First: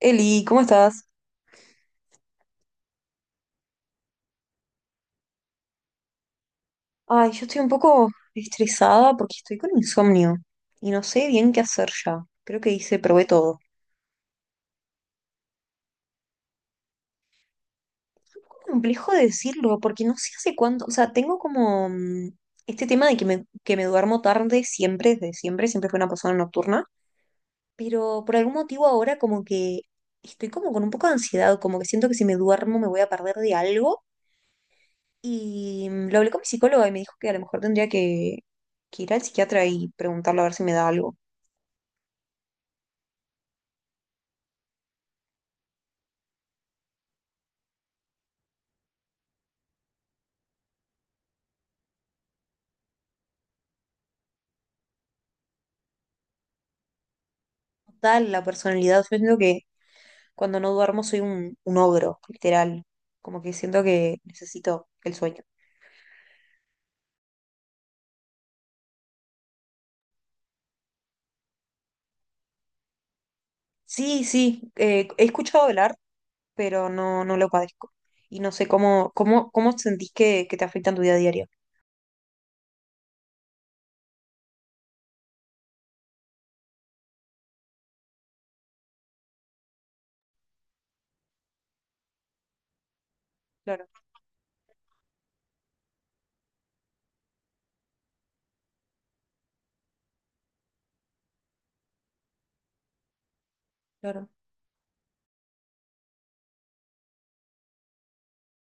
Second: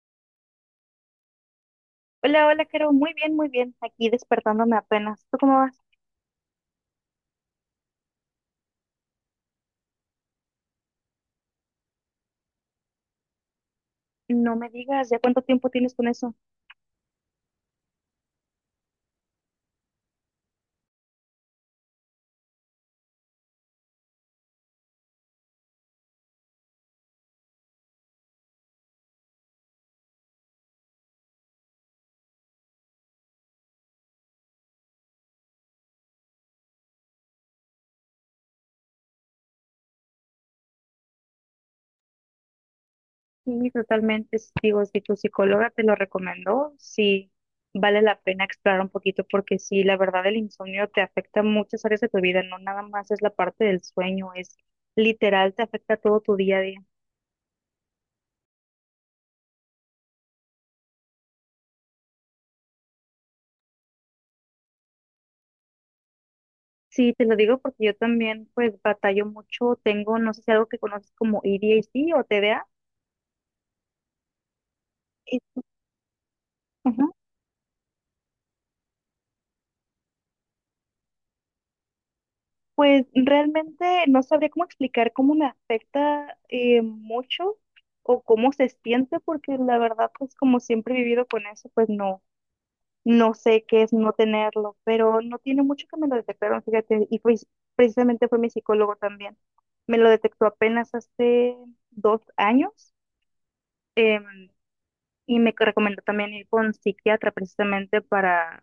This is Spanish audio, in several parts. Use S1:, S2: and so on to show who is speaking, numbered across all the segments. S1: Eli, ¿cómo estás?
S2: Hola, hola, Caro. Muy bien, muy bien. Aquí despertándome apenas. ¿Tú cómo vas?
S1: Ay, yo estoy un poco estresada porque estoy con insomnio y no sé bien qué hacer ya. Creo que hice, probé todo.
S2: No me digas, ¿ya cuánto tiempo tienes con eso?
S1: Es un poco complejo de decirlo porque no sé hace cuánto, o sea, tengo como este tema de que me duermo tarde siempre, desde siempre, siempre fui una persona nocturna, pero por algún motivo ahora como que estoy como con un poco de ansiedad, como que siento que si me duermo me voy a perder de algo y lo hablé con mi psicóloga y me dijo que a lo mejor que ir al psiquiatra y preguntarle a ver si me da algo.
S2: Sí, totalmente. Digo, si tu psicóloga te lo recomendó, sí, vale la pena explorar un poquito porque sí, la verdad el insomnio te afecta muchas áreas de tu vida, no nada más es la parte del sueño, es literal, te afecta todo tu día a día.
S1: Total la personalidad. Yo siento que cuando no duermo soy un ogro, literal. Como que siento que necesito el sueño.
S2: Sí, te lo digo porque yo también pues batallo mucho, tengo, no sé si algo que conoces como A D A ADHD o T D
S1: Sí, sí, he escuchado hablar, pero
S2: TDA.
S1: no, no lo padezco. Y no sé cómo sentís que te afecta en tu día a día.
S2: Pues realmente no sabría cómo explicar cómo me afecta mucho o cómo se siente, porque la verdad, pues como siempre he vivido con eso, pues no, no sé qué
S1: Claro,
S2: es no tenerlo, pero no tiene mucho que me lo detectaron, fíjate, y pues precisamente fue mi psicólogo también. Me lo detectó apenas hace 2 años.
S1: claro.
S2: em, y me recomendó también ir con psiquiatra precisamente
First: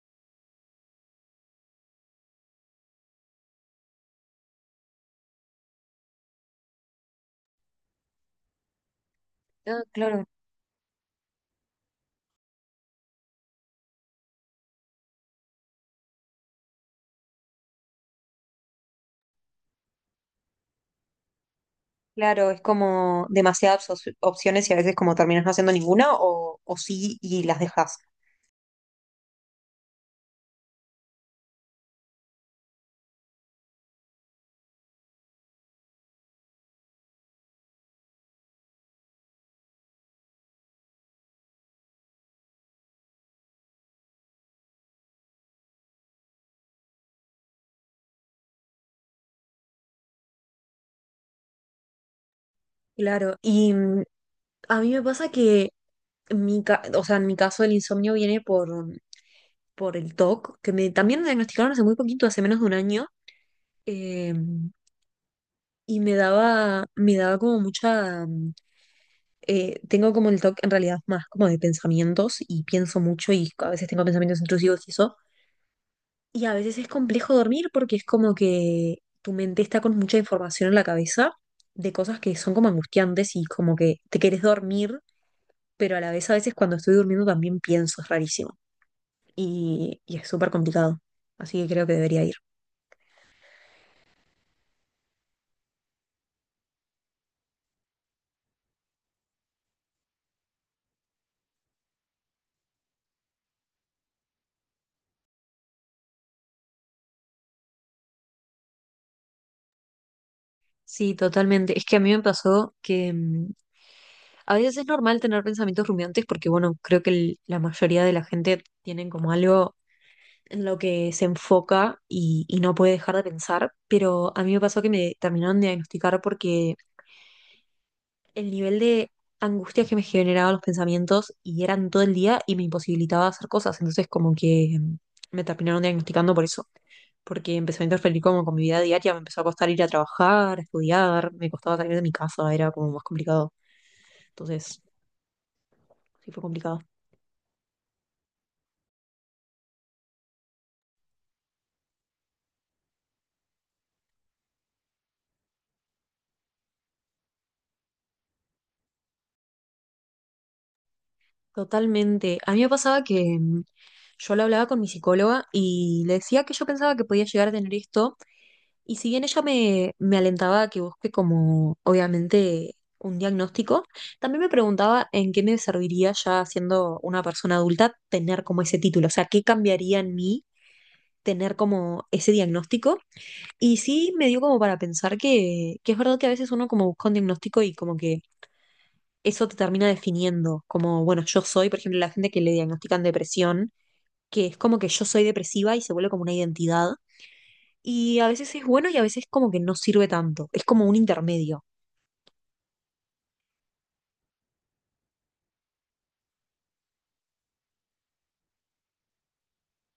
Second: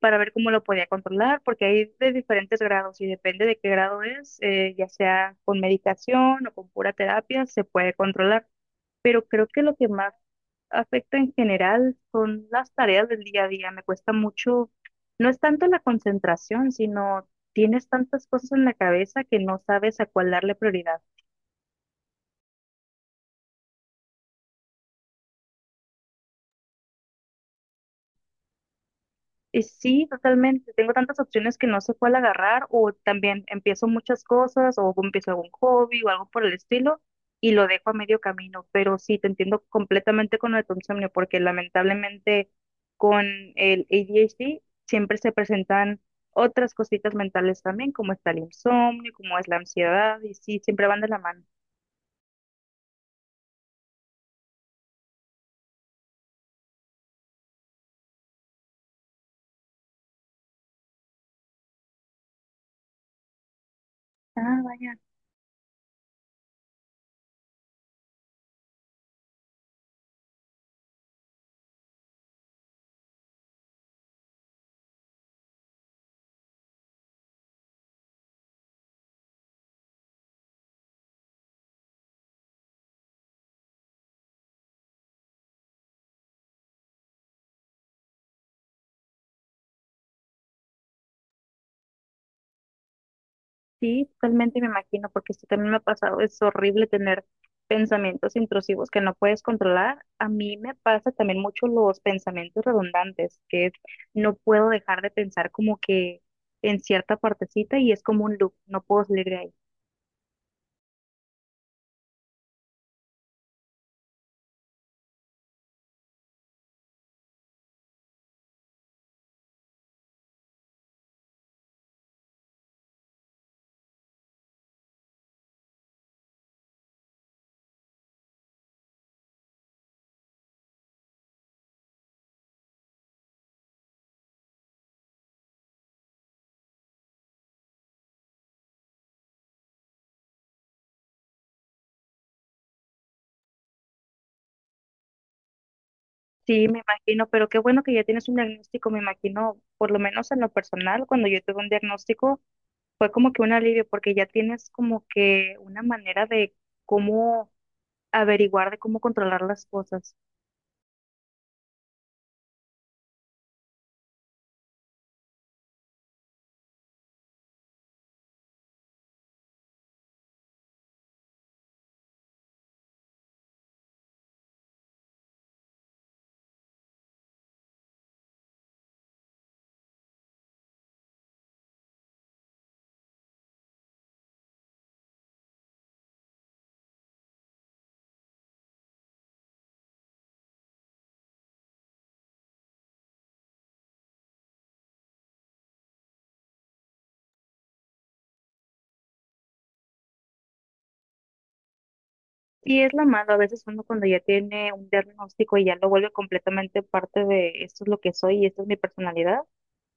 S2: para ver cómo lo podía controlar, porque hay de diferentes grados y depende de qué grado es, ya sea con medicación o con pura terapia, se puede controlar. Pero creo que lo
S1: Ah,
S2: que más
S1: claro.
S2: afecta en general son las tareas del día a día. Me cuesta mucho, no es tanto la concentración, sino tienes tantas cosas en la cabeza que no sabes a cuál darle prioridad.
S1: Claro, es como demasiadas opciones y a veces como terminas no haciendo ninguna o sí y las dejas.
S2: Sí, totalmente. Tengo tantas opciones que no sé cuál agarrar o también empiezo muchas cosas o empiezo algún hobby o algo por el estilo y lo dejo a medio camino. Pero sí, te entiendo completamente con lo de tu insomnio porque lamentablemente con el ADHD siempre se presentan otras cositas mentales también, como está el insomnio, como es la ansiedad y sí, siempre van de la mano.
S1: Claro, y a mí me pasa que o sea, en mi caso el insomnio viene por el TOC, también me diagnosticaron hace muy poquito, hace menos de un año, eh,
S2: Ah, vaya.
S1: y me daba como mucha... tengo como el TOC en realidad más como de pensamientos y pienso mucho y a veces tengo pensamientos intrusivos y eso. Y a veces es complejo dormir porque es como que tu mente está con mucha información en la cabeza de cosas que son como angustiantes y como que te querés dormir, pero a la vez a veces cuando estoy durmiendo también pienso, es rarísimo. Y es súper complicado. Así que creo que debería ir.
S2: Sí, totalmente me imagino, porque esto también me ha pasado. Es horrible tener pensamientos intrusivos que no puedes controlar. A mí me pasa también mucho los pensamientos redundantes, que es, no puedo dejar de pensar como que en cierta partecita y es como un loop, no puedo salir de ahí.
S1: Sí, totalmente. Es que a mí me pasó que a veces es normal tener pensamientos rumiantes porque, bueno, creo que la mayoría de la gente tienen como algo en lo que se enfoca y no puede dejar de pensar, pero a mí me pasó que me terminaron de diagnosticar porque el nivel de angustia que me generaban los pensamientos y eran todo el día y me imposibilitaba hacer cosas. Entonces, como que me terminaron diagnosticando por eso, porque empezó a interferir como con mi vida diaria, me empezó a costar ir a trabajar, a estudiar, me costaba salir de mi casa, era como más complicado. Entonces, sí fue
S2: Sí, me
S1: complicado.
S2: imagino, pero qué bueno que ya tienes un diagnóstico, me imagino, por lo menos en lo personal, cuando yo tuve un diagnóstico fue como que un alivio, porque ya tienes como que una manera de cómo averiguar, de cómo controlar las cosas.
S1: Totalmente. A mí me pasaba que yo lo hablaba con mi psicóloga y le decía que yo pensaba que podía llegar a tener esto. Y si bien ella me alentaba a que busque como, obviamente, un diagnóstico, también me preguntaba en qué me serviría ya siendo una persona adulta tener como ese título, o sea, qué cambiaría en mí tener como ese diagnóstico. Y sí me dio como para pensar que es verdad que a veces uno como busca un diagnóstico y como que eso te termina definiendo, como, bueno, yo soy, por ejemplo, la gente que le diagnostican depresión, que es como que yo soy depresiva y se vuelve como una identidad y a veces es bueno y a veces como que no sirve tanto. Es como un intermedio.
S2: Sí, es lo malo. A veces uno cuando ya tiene un diagnóstico y ya lo vuelve completamente parte de esto es lo que soy y esta es mi personalidad,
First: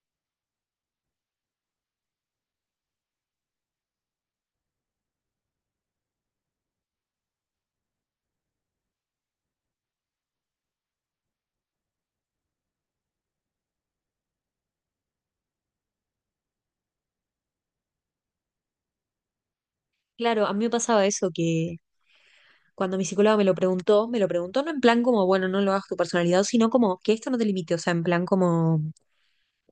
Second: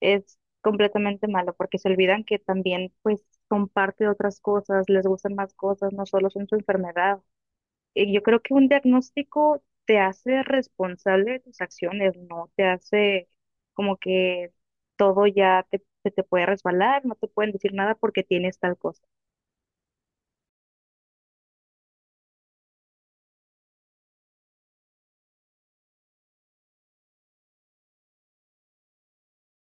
S2: es completamente malo porque se olvidan que también pues son parte de otras cosas, les gustan más cosas, no solo son su enfermedad. Y yo creo que un diagnóstico te hace responsable de tus acciones, no te hace como que todo ya te, se te puede resbalar, no te pueden decir nada porque tienes tal cosa.
S1: Claro, a mí me pasaba eso que cuando mi psicóloga me lo preguntó no en plan como, bueno, no lo hagas tu personalidad, sino como que esto no te limite. O sea, en plan como,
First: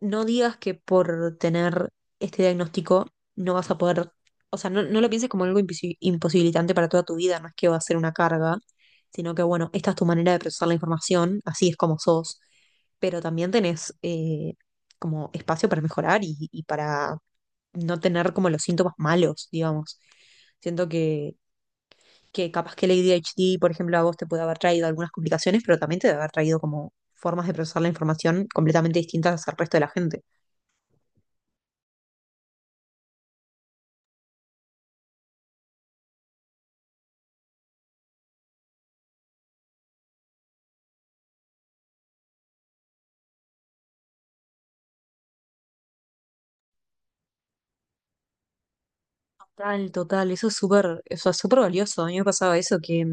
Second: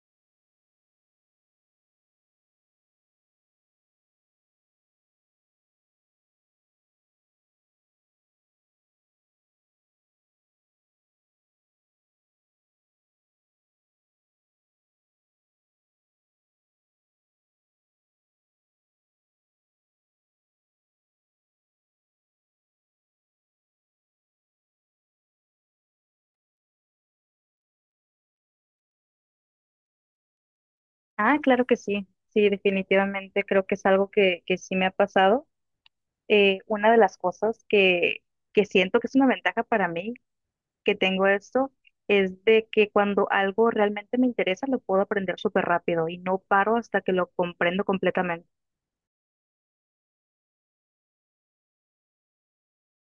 S1: no digas que por tener este diagnóstico no vas a poder, o sea, no lo pienses como algo imposibilitante para toda tu vida, no es que va a ser una carga, sino que, bueno, esta es tu manera de procesar la información, así es como sos, pero también tenés... como espacio para mejorar y para no tener como los síntomas malos, digamos. Siento que capaz que el ADHD, por ejemplo, a vos te puede haber traído algunas complicaciones, pero también te debe haber traído como formas de procesar la información completamente distintas al resto de la gente.
S2: Ah, claro que sí, sí, definitivamente creo que es algo que sí me ha pasado. Una de las cosas que siento que es una ventaja para mí que tengo esto es de que cuando algo realmente me interesa lo puedo aprender súper rápido y no paro hasta que lo comprendo completamente.
S1: Total, total, eso es súper valioso. A mí me pasaba eso, que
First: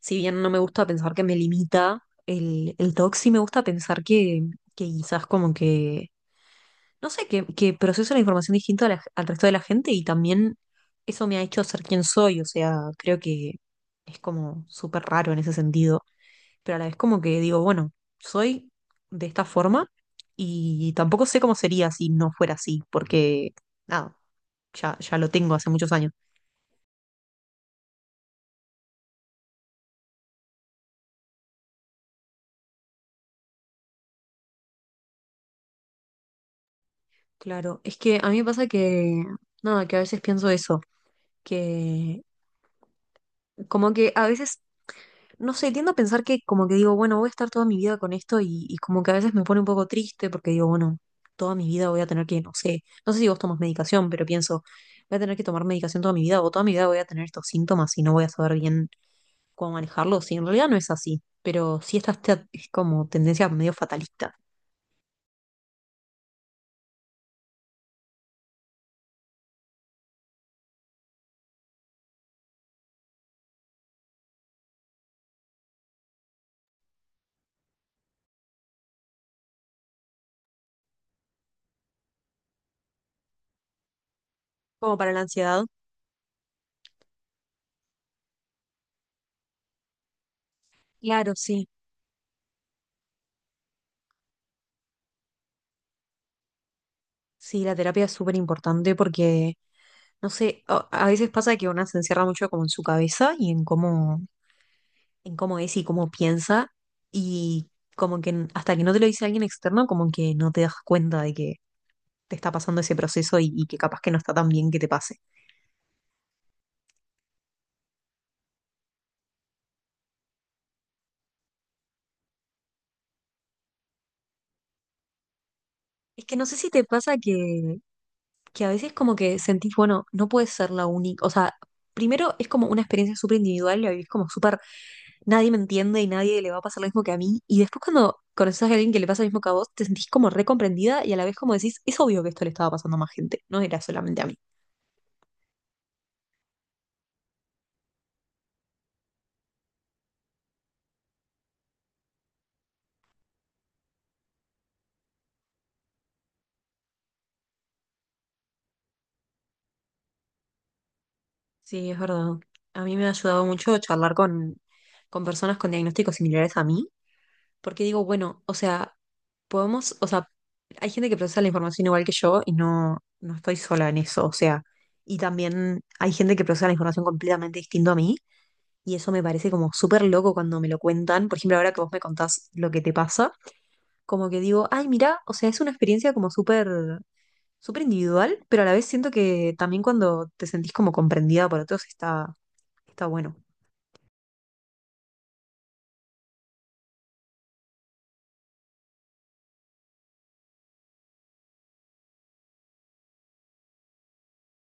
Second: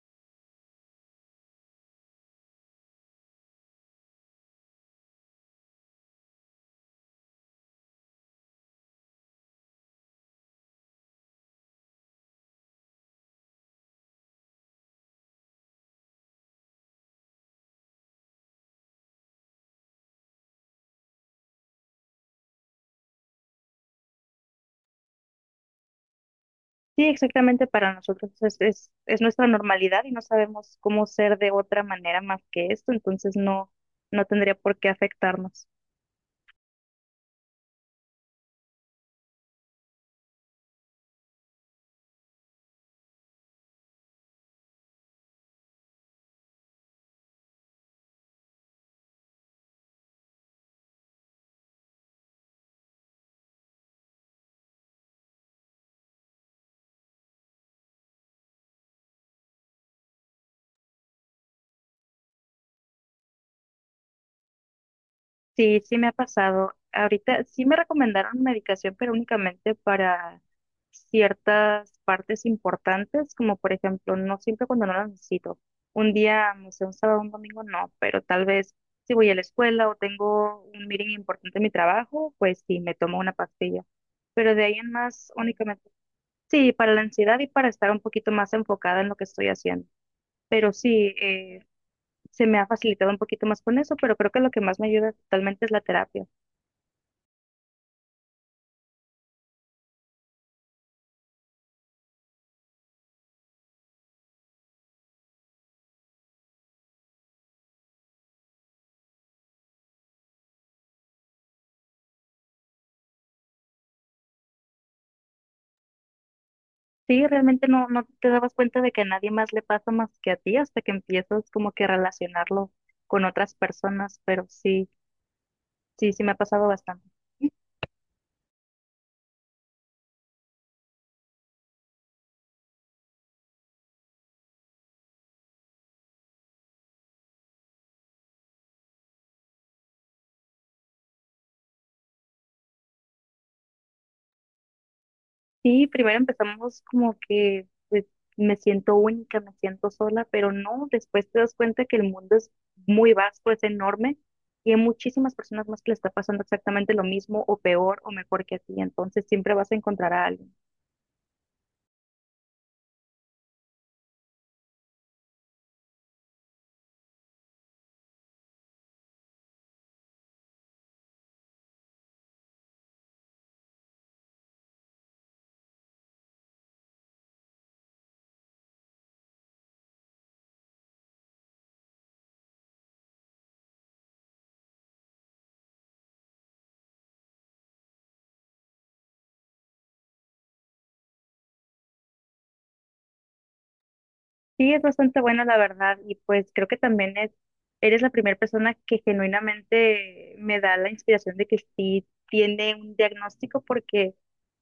S1: si bien no me gusta pensar que me limita el TOC, sí me gusta pensar que quizás como que no sé, que proceso la información distinto a al resto de la gente y también eso me ha hecho ser quien soy, o sea, creo que es como súper raro en ese sentido, pero a la vez como que digo, bueno, soy de esta forma y tampoco sé cómo sería si no fuera así, porque nada, ya lo tengo hace muchos años.
S2: Sí, exactamente para nosotros es nuestra normalidad y no sabemos cómo ser de otra manera más que esto, entonces no, no tendría por qué afectarnos.
S1: Claro, es que a mí me pasa que, nada, que a veces pienso eso, que como que a veces no sé, tiendo a pensar que como que digo, bueno, voy a estar toda mi vida con esto y como que a veces me pone un poco triste porque digo, bueno, toda mi vida voy a tener que, no sé, no sé si vos tomas medicación, pero pienso, voy a tener que tomar medicación toda mi vida o toda mi vida voy a tener estos síntomas y no voy a saber bien cómo manejarlos. Y en realidad no es así, pero sí esta es como tendencia medio fatalista,
S2: Sí, sí me ha pasado. Ahorita sí me recomendaron medicación, pero únicamente para ciertas partes importantes, como por ejemplo, no siempre cuando no la necesito. Un día, no sé, un sábado, un domingo, no, pero tal vez si voy a la escuela o tengo un meeting importante en mi trabajo, pues sí, me tomo una pastilla. Pero de ahí en
S1: como para la
S2: más,
S1: ansiedad.
S2: únicamente, sí, para la ansiedad y para estar un poquito más enfocada en lo que estoy haciendo. Pero sí,
S1: Claro, sí,
S2: se me ha facilitado un poquito más con eso, pero creo que lo que más me ayuda totalmente es la terapia.
S1: sí, la terapia es súper importante porque, no sé, a veces pasa que una se encierra mucho como en su cabeza y en cómo es y cómo piensa y como que hasta que no te lo dice alguien externo, como que no te das cuenta de que te está pasando ese proceso y que capaz que no está tan bien que te pase.
S2: Sí, realmente no, no te dabas cuenta de que a nadie más le pasa más que a ti hasta que empiezas como que a relacionarlo con otras personas, pero sí, sí, sí
S1: Es
S2: me ha
S1: que no sé
S2: pasado
S1: si te
S2: bastante.
S1: pasa que a veces como que sentís, bueno, no puedes ser la única, o sea, primero es como una experiencia súper individual, la vivís como súper, nadie me entiende y nadie le va a pasar lo mismo que a mí, y después cuando conoces a alguien que le pasa lo mismo que a vos, te sentís como recomprendida y a la vez como decís, es obvio que esto le estaba pasando a más gente, no era solamente a mí.
S2: Sí, primero empezamos como que pues, me siento única, me siento sola, pero no, después te das cuenta que el mundo es muy vasto, es enorme y hay muchísimas personas más que le está pasando exactamente lo mismo o peor o mejor que a ti, entonces siempre vas a encontrar a alguien.
S1: Sí, es verdad. A mí me ha ayudado mucho charlar con personas con diagnósticos similares a mí, porque digo, bueno, o sea, podemos, o sea, hay gente que procesa la información igual que yo y no estoy sola en eso, o sea, y también hay gente que procesa la información completamente distinto a mí, y eso me parece como súper loco cuando me lo cuentan. Por ejemplo, ahora que vos me contás lo que te pasa, como que digo, ay, mira, o sea, es una experiencia como súper, súper individual, pero a la vez siento que también cuando te sentís como comprendida por otros está. Está bueno.
S2: Sí, es bastante bueno, la verdad, y pues creo que también es, eres la primera persona que genuinamente me da la inspiración de que sí tiene un diagnóstico, porque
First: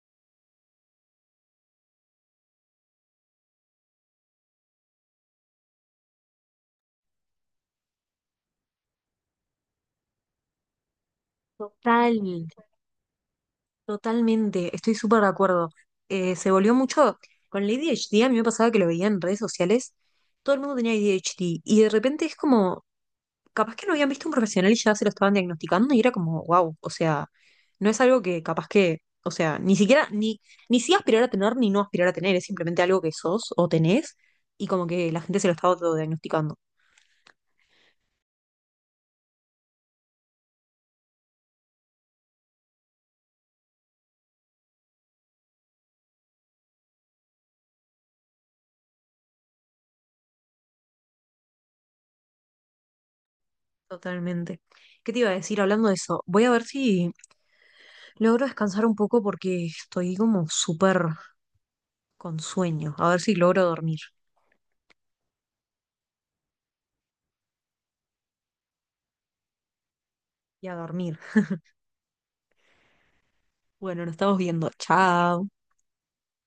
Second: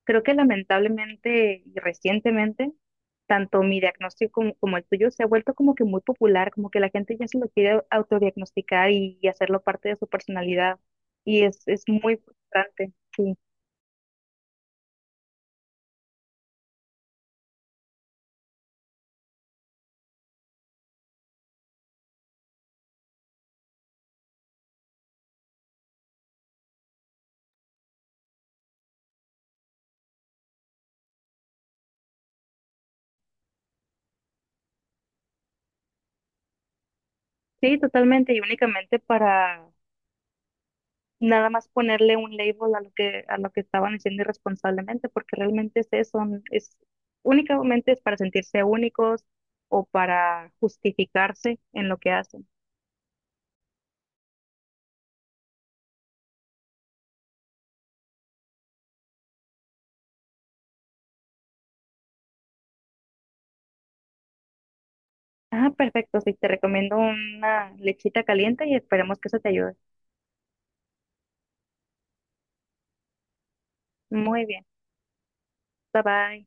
S2: creo que lamentablemente y recientemente, tanto mi diagnóstico como el tuyo se ha vuelto como que muy popular, como que la gente ya se lo quiere autodiagnosticar y hacerlo parte de su personalidad, y es
S1: Total,
S2: muy frustrante, sí.
S1: totalmente, estoy súper de acuerdo. Se volvió mucho con el ADHD, a mí me pasaba que lo veía en redes sociales, todo el mundo tenía A D h ADHD y de repente es como, capaz que no habían visto un profesional y ya se lo estaban diagnosticando y era como, wow, o sea, no es algo que capaz que, o sea, ni siquiera, ni sí aspirar a tener ni no aspirar a tener, es simplemente algo que sos o tenés y como que la gente se lo está autodiagnosticando.
S2: Sí, totalmente, y únicamente para nada más ponerle un label a lo que estaban haciendo irresponsablemente, porque realmente es eso, es únicamente es para sentirse únicos o para justificarse en lo que hacen.
S1: Totalmente. ¿Qué te iba a decir hablando de eso? Voy a ver si logro descansar un poco porque estoy como súper con sueño. A ver si logro dormir.
S2: Ah, perfecto, sí, te recomiendo una lechita caliente y esperemos que eso te ayude.
S1: Y a dormir. Bueno, nos estamos
S2: Muy bien,
S1: viendo. Chao.
S2: bye bye.